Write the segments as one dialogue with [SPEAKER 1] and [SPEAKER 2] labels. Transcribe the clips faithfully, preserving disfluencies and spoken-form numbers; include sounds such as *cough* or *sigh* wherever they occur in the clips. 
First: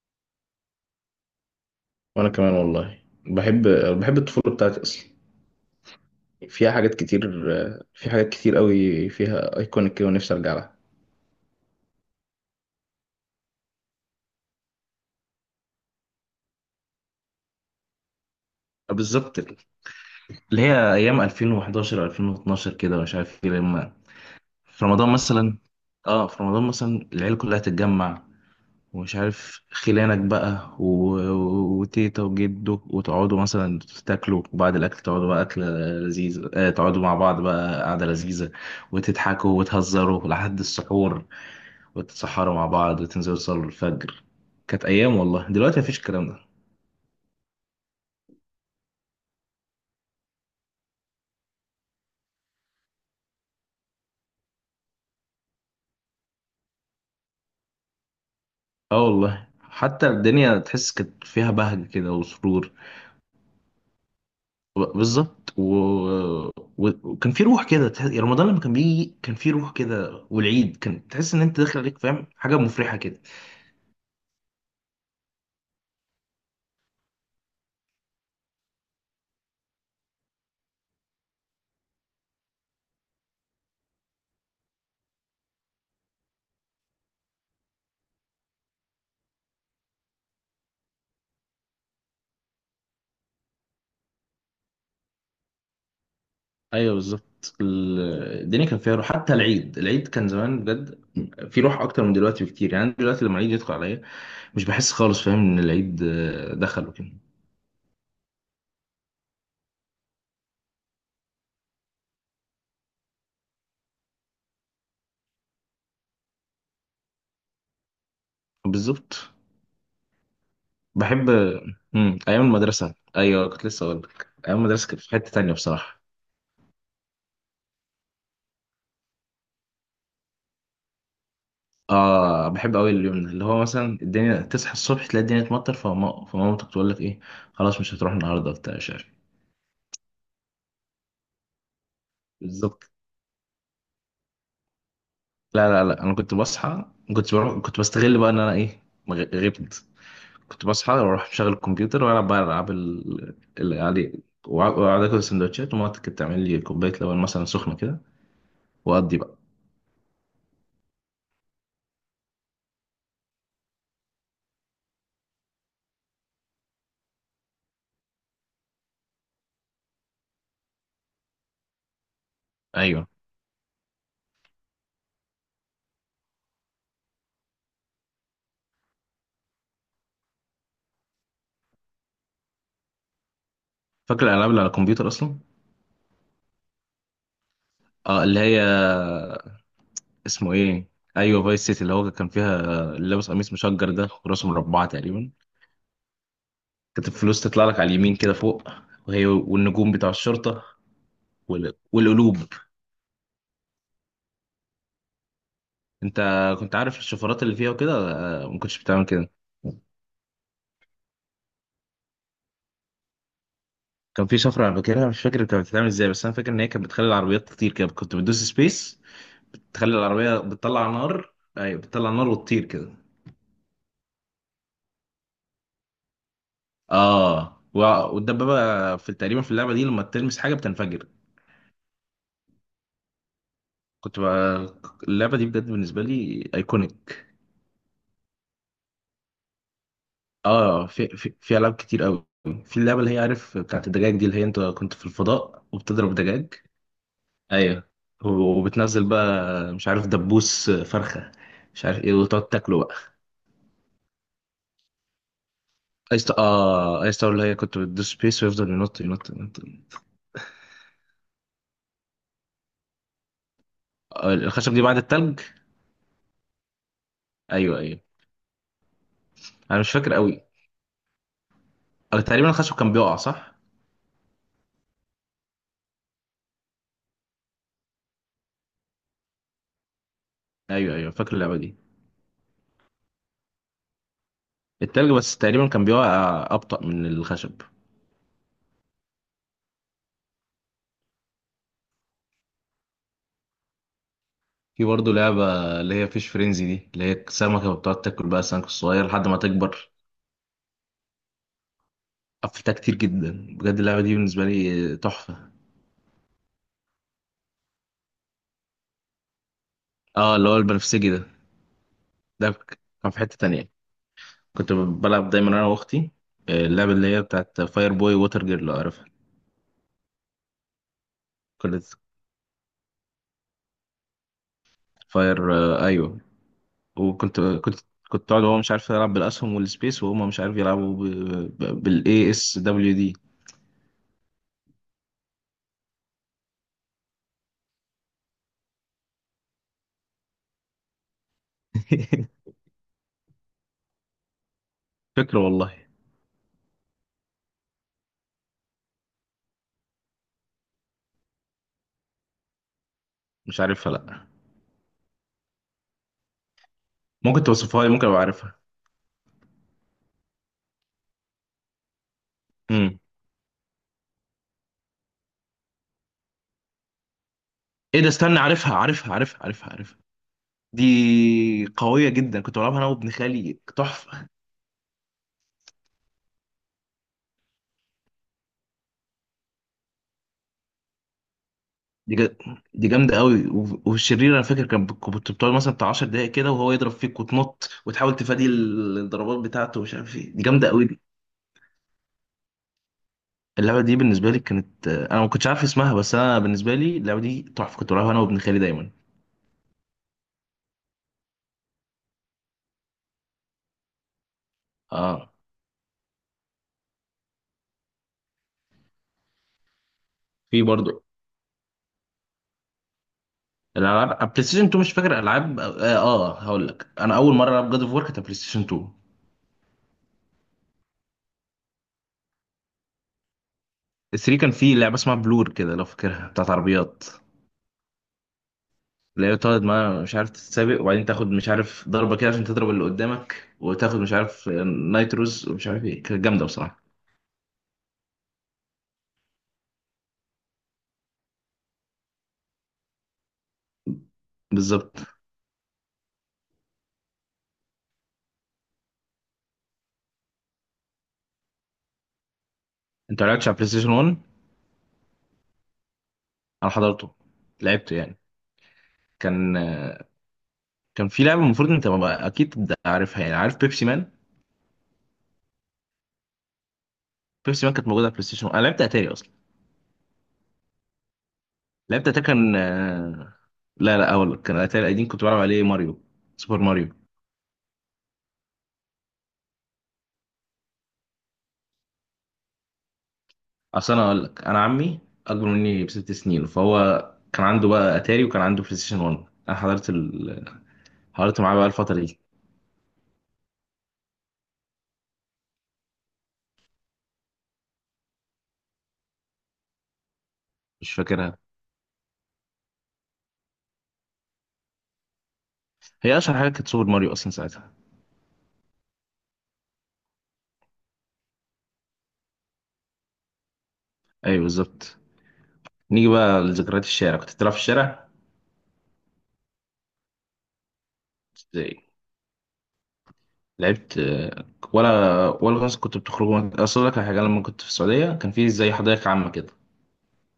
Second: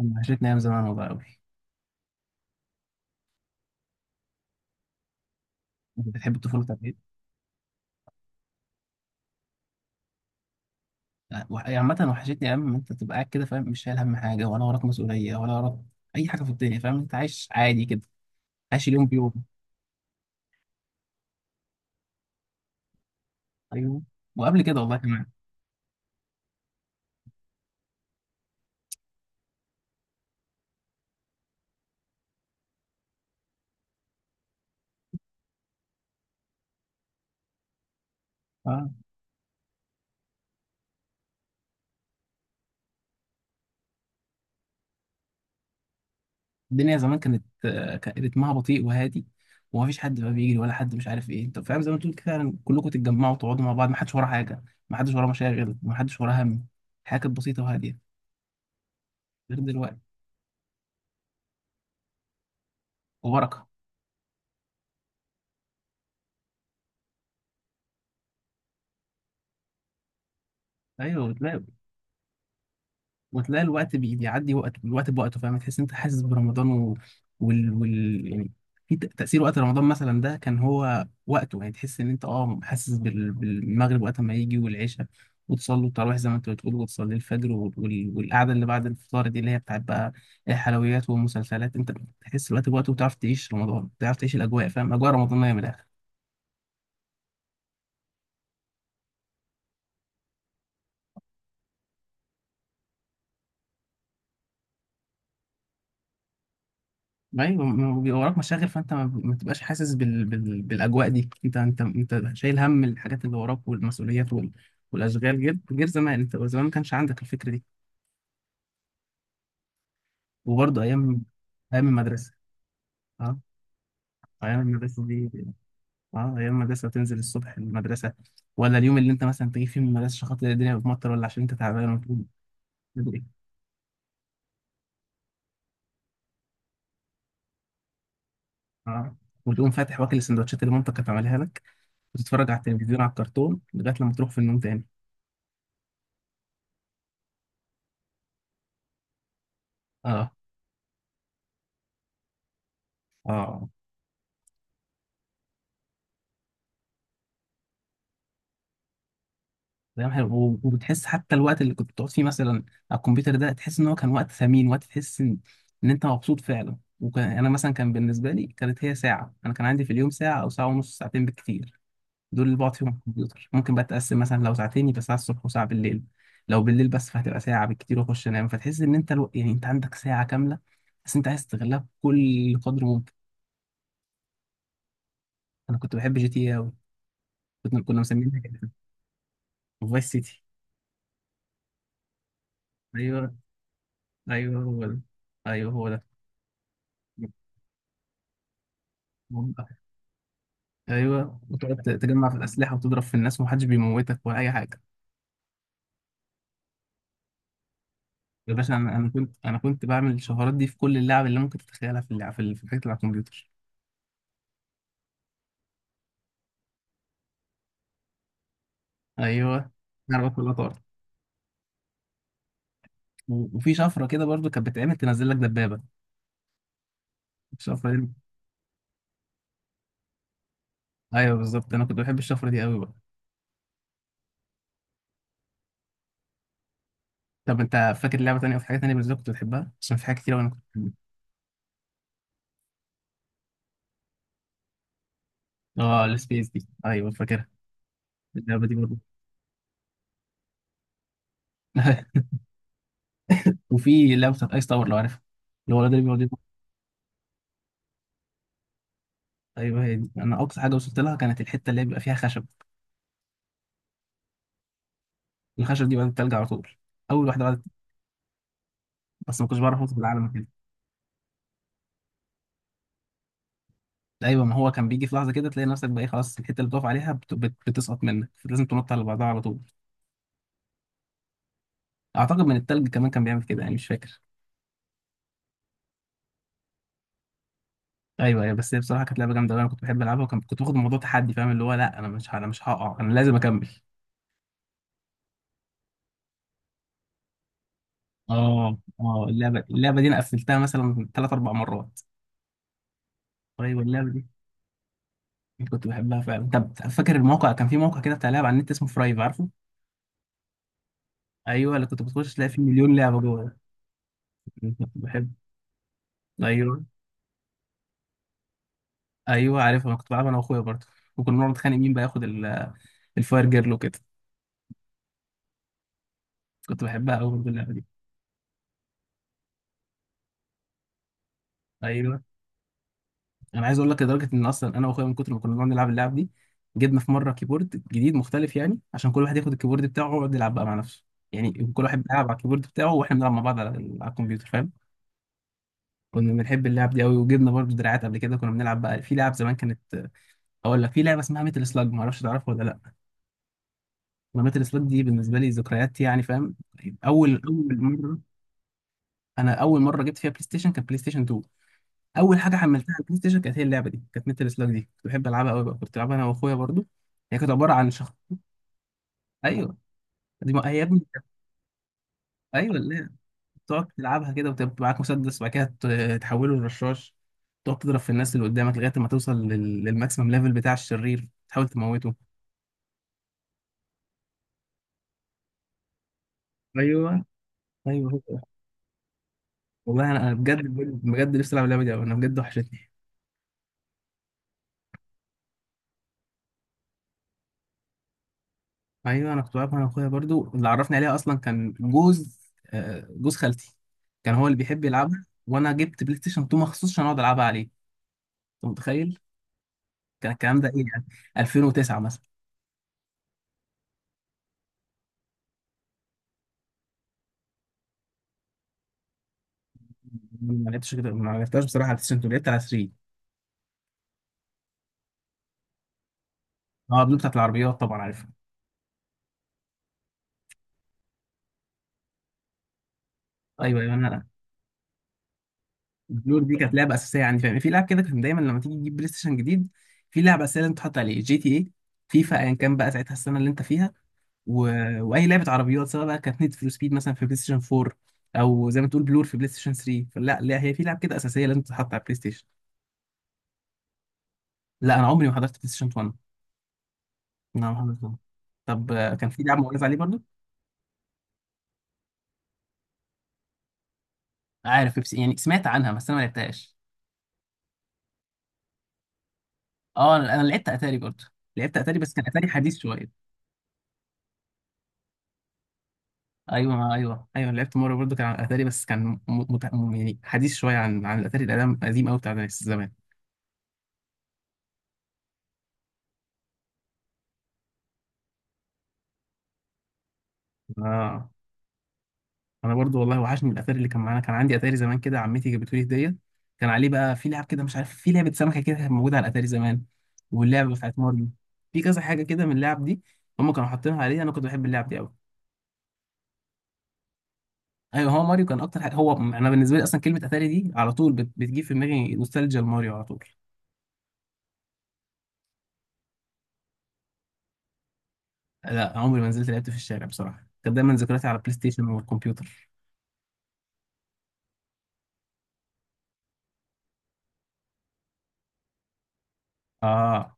[SPEAKER 1] أنا وحشتني أيام زمان والله أوي.
[SPEAKER 2] وانا كمان والله. بحب بحب الطفوله بتاعتي اصلا.
[SPEAKER 1] أنت بتحب الطفولة
[SPEAKER 2] فيها
[SPEAKER 1] بتاعت
[SPEAKER 2] حاجات
[SPEAKER 1] إيه؟
[SPEAKER 2] كتير. في حاجات كتير قوي فيها ايكونيك كده، ونفسي ارجع لها.
[SPEAKER 1] أه، وح- يعني عامة وحشتني أيام ما أنت تبقى قاعد كده، فاهم؟ مش شايل هم حاجة ولا وراك مسؤولية ولا وراك أي حاجة في الدنيا، فاهم؟ أنت عايش عادي كده، عايش اليوم
[SPEAKER 2] بالظبط،
[SPEAKER 1] بيوم.
[SPEAKER 2] اللي هي ايام ألفين وحداشر ألفين واتناشر كده، ومش عارف ايه. لما
[SPEAKER 1] أيوه، وقبل كده
[SPEAKER 2] في
[SPEAKER 1] والله
[SPEAKER 2] رمضان
[SPEAKER 1] كمان.
[SPEAKER 2] مثلا اه في رمضان مثلا العيله كلها تتجمع، ومش عارف خلانك بقى و... وتيتا وجدو، وتقعدوا مثلا تاكلوا، وبعد الاكل تقعدوا بقى اكله لذيذه. آه تقعدوا مع بعض بقى قعده لذيذه،
[SPEAKER 1] أه،
[SPEAKER 2] وتضحكوا وتهزروا لحد السحور، وتتسحروا مع بعض وتنزلوا تصلوا الفجر. كانت أيام والله، دلوقتي مفيش الكلام ده.
[SPEAKER 1] الدنيا زمان كانت آه، كان رتمها بطيء وهادي، ومفيش حد بقى بيجري ولا حد مش عارف إيه، أنت فاهم؟ زي ما تقول كده فعلا كلكم تتجمعوا وتقعدوا مع بعض، محدش وراه حاجة، محدش وراه مشاغل، محدش وراه هم. الحياة كانت بسيطة وهادية
[SPEAKER 2] اه والله،
[SPEAKER 1] غير دلوقتي،
[SPEAKER 2] حتى الدنيا تحس كانت فيها بهجة كده وسرور.
[SPEAKER 1] وبركة.
[SPEAKER 2] ب- بالظبط. و... و... وكان في روح كده تحس، يعني رمضان لما كان بيجي كان في روح كده، والعيد كان
[SPEAKER 1] أيوه
[SPEAKER 2] تحس إن أنت
[SPEAKER 1] بتلاقي،
[SPEAKER 2] داخل عليك، فاهم، حاجة مفرحة كده.
[SPEAKER 1] وتلاقي الوقت بي- بيعدي وقت، الوقت بوقته، فاهم؟ تحس إن انت حاسس برمضان و... وال... وال... يعني في ت- تأثير وقت رمضان مثلا، ده كان هو وقته يعني، تحس ان انت اه حاسس بال... بالمغرب وقت ما يجي والعشاء، وتصلي التراويح زي ما انت بتقول، وتصلي الفجر وال... وال- والقعده اللي بعد الفطار دي اللي هي بتاعت بقى الحلويات والمسلسلات. انت بتحس الوقت بوقته، وتعرف تعيش رمضان، تعرف تعيش الاجواء، فاهم؟ اجواء رمضانيه من الاخر.
[SPEAKER 2] أيوه بالظبط. ال- الدنيا كان فيها روح، حتى العيد. العيد كان زمان بجد في روح أكتر من دلوقتي بكتير. يعني أنا دلوقتي لما العيد يدخل عليا مش بحس خالص، فاهم، إن العيد آه، دخل وكده.
[SPEAKER 1] ايوه، ما هو بيبقى وراك مشاغل، فانت ما ما بتبقاش حاسس بال... بال... بالاجواء دي. انت انت انت شايل هم الحاجات اللي وراك والمسؤوليات وال... والاشغال، غير غير زمان، انت زمان ما كانش عندك الفكره دي.
[SPEAKER 2] بالظبط.
[SPEAKER 1] وبرضه ايام،
[SPEAKER 2] بحب.
[SPEAKER 1] ايام
[SPEAKER 2] مم.
[SPEAKER 1] المدرسه.
[SPEAKER 2] ايام المدرسه،
[SPEAKER 1] اه،
[SPEAKER 2] ايوه، كنت لسه اقول لك ايام
[SPEAKER 1] ايام
[SPEAKER 2] المدرسه كانت
[SPEAKER 1] المدرسه
[SPEAKER 2] في
[SPEAKER 1] دي،
[SPEAKER 2] حته تانية بصراحه.
[SPEAKER 1] اه ايام المدرسه تنزل الصبح المدرسه، ولا اليوم اللي انت مثلا تيجي فيه من المدرسه عشان خاطر الدنيا بتمطر، ولا عشان انت تعبان وتقوم
[SPEAKER 2] اه بحب قوي اليوم
[SPEAKER 1] تدري.
[SPEAKER 2] ده، اللي هو مثلا الدنيا تصحى الصبح تلاقي الدنيا تمطر، فما فمامتك تقول لك ايه، خلاص مش هتروح النهارده بتاع مش عارف.
[SPEAKER 1] اه، وتقوم فاتح واكل السندوتشات اللي مامتك كانت عاملها لك، وتتفرج على
[SPEAKER 2] بالظبط.
[SPEAKER 1] التلفزيون على الكرتون لغايه لما تروح في النوم تاني.
[SPEAKER 2] لا لا لا، انا كنت بصحى، كنت بروح، كنت بستغل بقى ان انا ايه، مغ- غبت.
[SPEAKER 1] اه،
[SPEAKER 2] كنت بصحى واروح مشغل الكمبيوتر، والعب بقى العاب ال-
[SPEAKER 1] اه،
[SPEAKER 2] اللي عليه. وع- واقعد اكل سندوتشات، ومامتي كانت تعمل لي كوبايه لبن مثلا سخنه كده، واقضي بقى.
[SPEAKER 1] دايما حلو. و- وبتحس حتى الوقت اللي كنت بتقعد فيه مثلا على الكمبيوتر ده، تحس ان هو كان وقت ثمين، وقت تحس ان ان انت مبسوط فعلا. وكان انا مثلا كان بالنسبه لي كانت هي ساعه، انا كان عندي في اليوم ساعه او ساعه ونص، ساعتين بالكتير دول اللي بقعد فيهم على
[SPEAKER 2] ايوه
[SPEAKER 1] الكمبيوتر. ممكن بقى تقسم مثلا لو ساعتين يبقى ساعه الصبح وساعه بالليل، لو بالليل بس فهتبقى ساعه بالكتير واخش انام. فتحس ان انت الو... يعني انت عندك ساعه كامله بس انت عايز تستغلها بكل قدر ممكن.
[SPEAKER 2] فاكر الالعاب اللي على الكمبيوتر اصلا.
[SPEAKER 1] انا كنت بحب جي تي قوي، كنا كنا
[SPEAKER 2] اه
[SPEAKER 1] مسمينها
[SPEAKER 2] اللي
[SPEAKER 1] كده
[SPEAKER 2] هي،
[SPEAKER 1] فايس سيتي.
[SPEAKER 2] اسمه ايه؟ ايوه، فايس سيتي، اللي هو كان فيها اللي لابس
[SPEAKER 1] ايوه،
[SPEAKER 2] قميص مشجر ده، وراسه
[SPEAKER 1] ايوه هو
[SPEAKER 2] مربعه
[SPEAKER 1] ده،
[SPEAKER 2] تقريبا.
[SPEAKER 1] ايوه هو
[SPEAKER 2] كانت الفلوس تطلع لك على اليمين كده فوق، وهي
[SPEAKER 1] ده،
[SPEAKER 2] والنجوم بتاع الشرطه،
[SPEAKER 1] ايوه.
[SPEAKER 2] وال-
[SPEAKER 1] وتقعد تجمع في
[SPEAKER 2] والقلوب.
[SPEAKER 1] الاسلحه وتضرب في الناس، ومحدش بيموتك ولا اي حاجه.
[SPEAKER 2] انت كنت عارف الشفرات اللي فيها وكده؟ آه،
[SPEAKER 1] يا
[SPEAKER 2] ما
[SPEAKER 1] باشا
[SPEAKER 2] كنتش
[SPEAKER 1] انا
[SPEAKER 2] بتعمل
[SPEAKER 1] انا
[SPEAKER 2] كده؟
[SPEAKER 1] كنت انا كنت بعمل الشفرات دي في كل اللعب اللي ممكن تتخيلها، في اللعب في ال- في الحاجات اللي على الكمبيوتر.
[SPEAKER 2] كان في شفره انا فاكرها، مش فاكر كانت بتتعمل ازاي، بس انا فاكر ان هي كانت بتخلي العربيات تطير كده، كنت بتدوس سبيس
[SPEAKER 1] ايوه
[SPEAKER 2] تخلي
[SPEAKER 1] عربيات
[SPEAKER 2] العربيه
[SPEAKER 1] كلها طارت.
[SPEAKER 2] بتطلع نار. ايوه بتطلع نار وتطير كده.
[SPEAKER 1] و- وفي شفره كده برضو كانت بتتعمل، تنزل لك دبابه
[SPEAKER 2] اه. و-
[SPEAKER 1] الشفره دي.
[SPEAKER 2] والدبابه في، تقريبا في اللعبه دي لما تلمس حاجه بتنفجر.
[SPEAKER 1] ايوه بالظبط، انا كنت بحب الشفره دي قوي بقى.
[SPEAKER 2] كنت بقى اللعبة دي بجد بالنسبة لي ايكونيك.
[SPEAKER 1] طب انت فاكر لعبه تانيه، او في حاجه تانيه بالنسبه لك كنت بتحبها؟ عشان في حاجات كتير أوي انا كنت
[SPEAKER 2] اه
[SPEAKER 1] بحبها.
[SPEAKER 2] في في, في العاب كتير قوي. في اللعبة اللي هي، عارف، بتاعت الدجاج دي، اللي هي انت كنت في الفضاء
[SPEAKER 1] اه
[SPEAKER 2] وبتضرب
[SPEAKER 1] السبيس
[SPEAKER 2] دجاج.
[SPEAKER 1] دي، ايوه فاكرها،
[SPEAKER 2] ايوه.
[SPEAKER 1] اللعبه دي برضو.
[SPEAKER 2] وبتنزل بقى مش عارف دبوس فرخة مش عارف ايه،
[SPEAKER 1] *laughs*
[SPEAKER 2] وتقعد تاكله بقى.
[SPEAKER 1] وفي لعبه بتاعت ايس تاور لو عارفها، اللي هو الولد اللي بيقعد
[SPEAKER 2] ايس،
[SPEAKER 1] يضرب.
[SPEAKER 2] اه ايس تاور، اللي هي كنت بتدوس سبيس ويفضل ينط ينط ينط.
[SPEAKER 1] ايوه هي دي. انا اقصى حاجه وصلت لها كانت الحته اللي هي بيبقى فيها خشب.
[SPEAKER 2] آه، الخشب دي بعد التلج.
[SPEAKER 1] الخشب دي بقت التلج على طول، اول واحده بدت،
[SPEAKER 2] ايوه ايوه.
[SPEAKER 1] بس ما كنتش
[SPEAKER 2] انا
[SPEAKER 1] بعرف
[SPEAKER 2] مش
[SPEAKER 1] اظبط
[SPEAKER 2] فاكر
[SPEAKER 1] العالم
[SPEAKER 2] قوي.
[SPEAKER 1] كده.
[SPEAKER 2] آه، تقريبا الخشب كان بيقع، صح.
[SPEAKER 1] ايوه، ما هو كان بيجي في لحظه كده تلاقي نفسك بقى إيه، خلاص الحته اللي بتقف عليها بت... بت... بتسقط منك، لازم تنط على بعضها على طول.
[SPEAKER 2] ايوه ايوه فاكر اللعبة دي.
[SPEAKER 1] اعتقد من التلج كمان كان بيعمل كده يعني، مش فاكر.
[SPEAKER 2] التلج بس تقريبا كان بيقع ابطأ من الخشب.
[SPEAKER 1] ايوه ايوه، بس هي بصراحه كانت لعبه جامده أوي، انا كنت بحب العبها. وكنت كنت باخد الموضوع تحدي، فاهم؟ اللي هو لا، انا مش ه- انا مش هقع، انا لازم اكمل.
[SPEAKER 2] في برضه لعبة اللي هي فيش فرينزي دي، اللي هي سمكة بتقعد تاكل بقى السمك
[SPEAKER 1] اه،
[SPEAKER 2] الصغير
[SPEAKER 1] اه،
[SPEAKER 2] لحد ما
[SPEAKER 1] اللعبه
[SPEAKER 2] تكبر.
[SPEAKER 1] اللعبه دي انا قفلتها مثلا ثلاث اربع مرات.
[SPEAKER 2] قفلتها كتير جدا بجد،
[SPEAKER 1] ايوه
[SPEAKER 2] اللعبة
[SPEAKER 1] اللعبه
[SPEAKER 2] دي
[SPEAKER 1] دي
[SPEAKER 2] بالنسبة لي تحفة.
[SPEAKER 1] كنت بحبها فعلا. طب فاكر الموقع؟ كان في موقع كده بتاع لعب على النت اسمه فرايف، عارفه؟
[SPEAKER 2] اه اللي هو البنفسجي ده.
[SPEAKER 1] ايوه اللي كنت بتخش تلاقي
[SPEAKER 2] ده
[SPEAKER 1] فيه
[SPEAKER 2] ك-
[SPEAKER 1] مليون
[SPEAKER 2] كان في
[SPEAKER 1] لعبه
[SPEAKER 2] حتة
[SPEAKER 1] جوه.
[SPEAKER 2] تانية، كنت
[SPEAKER 1] كنت
[SPEAKER 2] بلعب
[SPEAKER 1] بحب.
[SPEAKER 2] دايما انا واختي. آه،
[SPEAKER 1] ايوه،
[SPEAKER 2] اللعبة اللي هي بتاعت فاير بوي ووتر جيرل، لو عارفها.
[SPEAKER 1] ايوه عارف، انا كنت بلعب انا واخويا برضه، وكنا بنقعد نتخانق
[SPEAKER 2] كنت
[SPEAKER 1] مين بقى ياخد ال- الفاير جيرل وكده.
[SPEAKER 2] فاير آه، ايوه.
[SPEAKER 1] كنت بحبها قوي
[SPEAKER 2] وكنت
[SPEAKER 1] برضه اللعبه
[SPEAKER 2] كنت
[SPEAKER 1] دي.
[SPEAKER 2] كنت اقعد، وهو مش عارف يلعب بالاسهم والسبيس، وهما مش عارف يلعبوا
[SPEAKER 1] ايوه.
[SPEAKER 2] بالاي اس دبليو دي.
[SPEAKER 1] انا عايز اقول لك لدرجه ان اصلا انا واخويا من كتر ما كنا بنقعد نلعب اللعب دي، جبنا في مره كيبورد جديد مختلف، يعني عشان كل واحد ياخد الكيبورد بتاعه ويقعد يلعب بقى مع نفسه، يعني كل واحد بيلعب على
[SPEAKER 2] *laughs*
[SPEAKER 1] الكيبورد بتاعه، واحنا بنلعب مع بعض على ال- على الكمبيوتر، فاهم؟
[SPEAKER 2] فكرة والله.
[SPEAKER 1] كنا بنحب اللعب دي قوي. وجبنا برضه دراعات قبل كده، كنا بنلعب بقى في لعب زمان كانت. اقول لك في لعبه اسمها ميتل سلاج، ما اعرفش تعرفها ولا لا؟
[SPEAKER 2] مش عارفها لا.
[SPEAKER 1] انا ميتل سلاج دي بالنسبه لي ذكريات يعني، فاهم؟ اول
[SPEAKER 2] ممكن
[SPEAKER 1] اول
[SPEAKER 2] توصفها لي، ممكن
[SPEAKER 1] مره،
[SPEAKER 2] ابقى عارفها.
[SPEAKER 1] انا اول مره جبت فيها بلاي ستيشن كانت بلاي ستيشن اتنين. اول حاجه حملتها على البلاي ستيشن كانت هي اللعبه دي، كانت ميتال سلاج دي، كنت بحب العبها قوي بقى، كنت بلعبها انا واخويا برضو. هي كانت عباره عن
[SPEAKER 2] ايه ده،
[SPEAKER 1] شخص.
[SPEAKER 2] استنى، عارفها عارفها عارفها عارفها
[SPEAKER 1] ايوه،
[SPEAKER 2] عارفها.
[SPEAKER 1] دي ما... هي يا ابني كانت،
[SPEAKER 2] دي قوية جدا، كنت
[SPEAKER 1] ايوه
[SPEAKER 2] بلعبها انا
[SPEAKER 1] اللي هي
[SPEAKER 2] وابن خالي،
[SPEAKER 1] تقعد
[SPEAKER 2] تحفة.
[SPEAKER 1] تلعبها كده، وتبقى معاك مسدس، وبعد كده ت- تحوله لرشاش. تقعد تضرب في الناس اللي قدامك لغايه ما توصل لل... للماكسيمم ليفل بتاع الشرير، تحاول
[SPEAKER 2] دي
[SPEAKER 1] تموته.
[SPEAKER 2] جا... دي جامدة قوي. و- والشرير انا فاكر كان بت- كنت بتقعد مثلا بتاع 10 دقايق كده وهو يضرب فيك،
[SPEAKER 1] ايوه،
[SPEAKER 2] وتنط
[SPEAKER 1] ايوه
[SPEAKER 2] وتحاول
[SPEAKER 1] هو ده.
[SPEAKER 2] تفادي ال- الضربات بتاعته ومش
[SPEAKER 1] والله
[SPEAKER 2] عارف
[SPEAKER 1] انا
[SPEAKER 2] ايه.
[SPEAKER 1] أنا
[SPEAKER 2] دي
[SPEAKER 1] بجد،
[SPEAKER 2] جامدة قوي دي.
[SPEAKER 1] بجد نفسي العب اللعبه دي أوي، انا بجد وحشتني.
[SPEAKER 2] اللعبة دي بالنسبة لي كانت، انا ما كنتش عارف اسمها، بس انا بالنسبة لي اللعبة دي تحفة، كنت بلعبها انا وابن خالي دايما.
[SPEAKER 1] ايوه، انا كنت بعرف، انا اخويا برضو اللي عرفني عليها اصلا كان جوز، آه، جوز خالتي. كان هو اللي بيحب يلعبها،
[SPEAKER 2] اه.
[SPEAKER 1] وانا جبت بلاي ستيشن تو مخصوص عشان اقعد العبها عليه. انت متخيل كان الكلام
[SPEAKER 2] في
[SPEAKER 1] ده ايه
[SPEAKER 2] برضه
[SPEAKER 1] يعني؟ ألفين وتسعة مثلا.
[SPEAKER 2] الالعاب بلاي ستيشن اتنين مش فاكر العاب، اه, آه هقول لك انا اول مرة العب جاد اوف وور كانت على بلاي ستيشن اتنين.
[SPEAKER 1] ما لعبتش كده، ما لعبتهاش بصراحه على البلاي ستيشن اتنين، لعبت على ثري.
[SPEAKER 2] تلاتة كان فيه لعبة اسمها بلور كده لو فاكرها، بتاعت
[SPEAKER 1] اه،
[SPEAKER 2] عربيات،
[SPEAKER 1] بلو بتاعت العربيات طبعا عارفها.
[SPEAKER 2] اللي هي بتقعد ما مش عارف تتسابق، وبعدين تاخد مش عارف ضربة كده عشان تضرب اللي قدامك،
[SPEAKER 1] ايوه ايوه،
[SPEAKER 2] وتاخد مش
[SPEAKER 1] انا
[SPEAKER 2] عارف نايتروز ومش عارف ايه، كانت
[SPEAKER 1] بلور
[SPEAKER 2] جامدة
[SPEAKER 1] دي كانت
[SPEAKER 2] بصراحة.
[SPEAKER 1] لعبه اساسيه، يعني فاهم؟ في لعب كده كان دايما لما تيجي تجيب بلاي ستيشن جديد، في لعبه اساسيه لازم تحط عليه جي تي اي، فيفا، ايا كان بقى ساعتها السنه اللي انت فيها. و...
[SPEAKER 2] بالظبط.
[SPEAKER 1] واي لعبه عربيات، سواء بقى كانت نيد فور سبيد مثلا في بلاي ستيشن فور، او زي ما تقول بلور في بلاي ستيشن ثري، فلا لا هي في لعب كده اساسيه لازم تتحط على البلاي ستيشن.
[SPEAKER 2] انت ما لعبتش على بلاي ستيشن واحد؟
[SPEAKER 1] لا انا عمري ما حضرت بلاي ستيشن وان،
[SPEAKER 2] انا حضرته،
[SPEAKER 1] انا ما
[SPEAKER 2] لعبته
[SPEAKER 1] حضرت ولا.
[SPEAKER 2] يعني.
[SPEAKER 1] طب آه، كان في
[SPEAKER 2] كان
[SPEAKER 1] لعب مؤلف عليه برضو.
[SPEAKER 2] كان في لعبة المفروض انت، ما- اكيد عارفها يعني، عارف بيبسي مان؟
[SPEAKER 1] عارف بيبسي يعني، سمعت عنها بس انا ما لعبتهاش.
[SPEAKER 2] بيبسي مان كانت موجودة على بلاي ستيشن واحد، انا لعبت اتاري اصلا.
[SPEAKER 1] اه، انا أنا لعبت اتاري برضو، لعبت اتاري
[SPEAKER 2] لعبت
[SPEAKER 1] بس كان
[SPEAKER 2] اتاري
[SPEAKER 1] اتاري
[SPEAKER 2] كان
[SPEAKER 1] حديث شويه.
[SPEAKER 2] آه، لا لا، اقول لك كان اتاري قديم، كنت بلعب عليه ماريو، سوبر
[SPEAKER 1] ايوه ما-
[SPEAKER 2] ماريو.
[SPEAKER 1] ايوه ايوه، لعبت مره برضو، كان على اتاري بس كان م... مت... م... يعني حديث شويه عن عن الاتاري القديم القديم قوي بتاع زمان.
[SPEAKER 2] اصل انا اقول لك، انا عمي اكبر مني بست سنين، فهو كان عنده بقى اتاري وكان عنده بلاي ستيشن واحد. انا حضرت ال...
[SPEAKER 1] اه،
[SPEAKER 2] حضرت معاه بقى الفتره دي.
[SPEAKER 1] انا برضو والله وحشني الاثار اللي كان معانا، كان عندي اتاري زمان كده، عمتي جابته لي هديه. كان عليه بقى في لعب كده، مش عارف، في لعبه سمكه كده كانت موجوده على الاتاري زمان، واللعبه
[SPEAKER 2] مش
[SPEAKER 1] بتاعت ماريو،
[SPEAKER 2] فاكرها.
[SPEAKER 1] في كذا حاجه كده من اللعب دي، هم كانوا حاطينها عليه. انا كنت بحب اللعب دي قوي.
[SPEAKER 2] هي اشهر حاجه كانت سوبر ماريو اصلا ساعتها.
[SPEAKER 1] ايوه هو ماريو كان اكتر حاجه، هو انا بالنسبه لي اصلا كلمه اتاري دي على طول بت... بتجيب في دماغي نوستالجيا لماريو على طول.
[SPEAKER 2] ايوه بالظبط. نيجي بقى لذكريات الشارع، كنت بتلعب في الشارع؟
[SPEAKER 1] لا عمري ما نزلت لعبت في الشارع بصراحه، كانت دايما ذكرياتي على بلاي
[SPEAKER 2] إزاي؟
[SPEAKER 1] ستيشن والكمبيوتر.
[SPEAKER 2] لعبت آه، ولا ولا مثلا كنت بتخرجوا؟ اصل لك على حاجه، لما كنت في السعوديه كان في زي حدائق عامه كده،
[SPEAKER 1] اه،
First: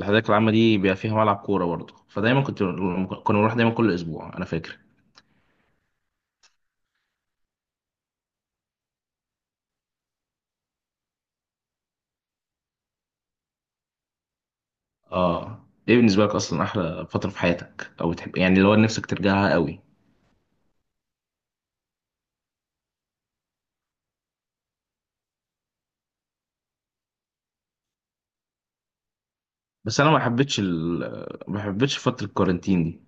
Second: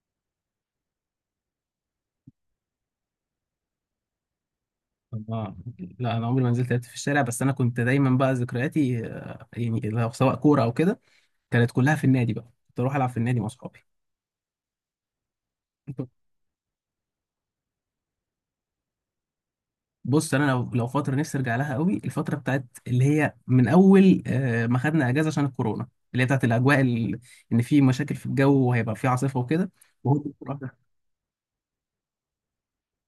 [SPEAKER 2] الحدائق العامه دي بيبقى فيها ملعب كوره برضه، فدايما كنت كنا بنروح دايما كل اسبوع انا فاكر.
[SPEAKER 1] اه، لا انا عمري ما نزلت لعبت في الشارع، بس انا كنت دايما بقى ذكرياتي آه، يعني لو سواء كوره او كده، كانت كلها في النادي بقى، كنت اروح العب في النادي مع اصحابي.
[SPEAKER 2] اه. ايه بالنسبه لك اصلا احلى فتره في حياتك، او تحب يعني اللي هو نفسك ترجعها قوي؟
[SPEAKER 1] بص انا لو لو فتره نفسي ارجع لها قوي، الفتره بتاعت اللي هي من اول آه، ما خدنا اجازه عشان الكورونا، اللي هي بتاعت الاجواء ال- ان في مشاكل في الجو وهيبقى في عاصفه وكده،
[SPEAKER 2] بس انا ما
[SPEAKER 1] وهو
[SPEAKER 2] حبيتش
[SPEAKER 1] الكورة-
[SPEAKER 2] ال... ما حبيتش فتره الكورنتين دي.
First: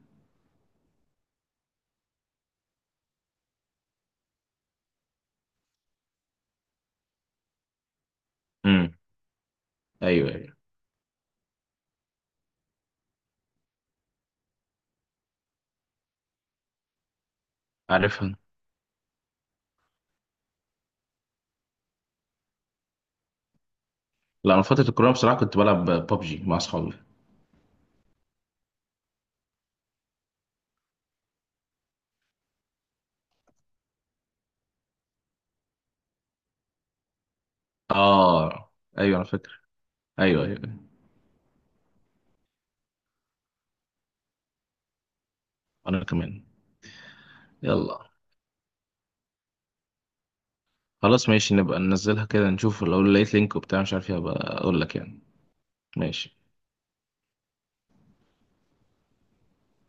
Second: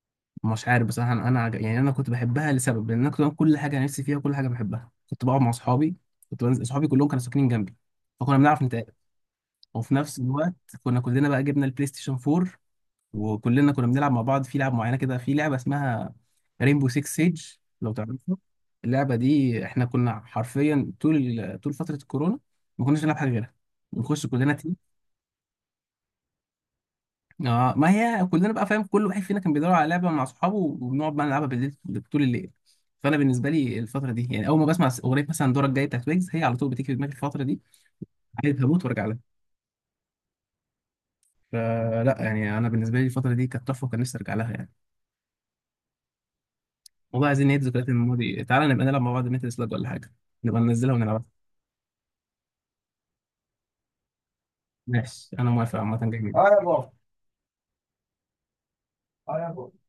[SPEAKER 1] مش عارف بصراحه، انا أنا عج- يعني انا كنت بحبها لسبب، لان انا كنت بعمل كل حاجه نفسي فيها، وكل حاجه بحبها، كنت بقعد مع اصحابي، كنت بنزل اصحابي كلهم كانوا ساكنين جنبي، فكنا بنعرف نتقابل.
[SPEAKER 2] امم
[SPEAKER 1] وفي نفس
[SPEAKER 2] ايوه
[SPEAKER 1] الوقت
[SPEAKER 2] ايوه
[SPEAKER 1] كنا كلنا بقى جبنا البلاي ستيشن فور، وكلنا كنا بنلعب مع بعض في لعب معينه كده، في لعبه اسمها رينبو سيكس سيج، لو
[SPEAKER 2] عارفها.
[SPEAKER 1] تعرفها. اللعبه دي احنا كنا حرفيا طول طول فتره الكورونا ما كناش بنلعب حاجه غيرها، بنخش كلنا
[SPEAKER 2] لا، انا
[SPEAKER 1] تيم.
[SPEAKER 2] فتره الكورونا بصراحه كنت بلعب ببجي مع اصحابي.
[SPEAKER 1] اه، ما هي كلنا بقى فاهم، كل واحد فينا كان بيدور على لعبه مع اصحابه، وبنقعد بقى نلعبها بالليل طول الليل. فانا بالنسبه لي الفتره دي يعني، اول ما بسمع اغنيه مثلا دورك جاي بتاعت ويجز، هي على طول بتيجي في دماغي الفتره دي، عايز
[SPEAKER 2] اه
[SPEAKER 1] هموت وارجع
[SPEAKER 2] ايوه
[SPEAKER 1] لها.
[SPEAKER 2] انا فاكر. ايوه ايوه أيوة.
[SPEAKER 1] فلا يعني انا بالنسبه لي الفتره دي كانت تحفه، وكان نفسي ارجع لها يعني.
[SPEAKER 2] انا كمان.
[SPEAKER 1] والله عايزين نعيد ذكريات
[SPEAKER 2] يلا.
[SPEAKER 1] الماضي، تعالى نبقى نلعب مع بعض ميتل سلاج ولا حاجة، نبقى ننزلها ونلعبها.
[SPEAKER 2] خلاص ماشي، نبقى ننزلها كده، نشوف لو لقيت لينك وبتاع مش عارف ايه هبقى اقول لك يعني.
[SPEAKER 1] ماشي، أنا موافق عامة. جميل،
[SPEAKER 2] ماشي.
[SPEAKER 1] اه يا بابا. اه يا بابا.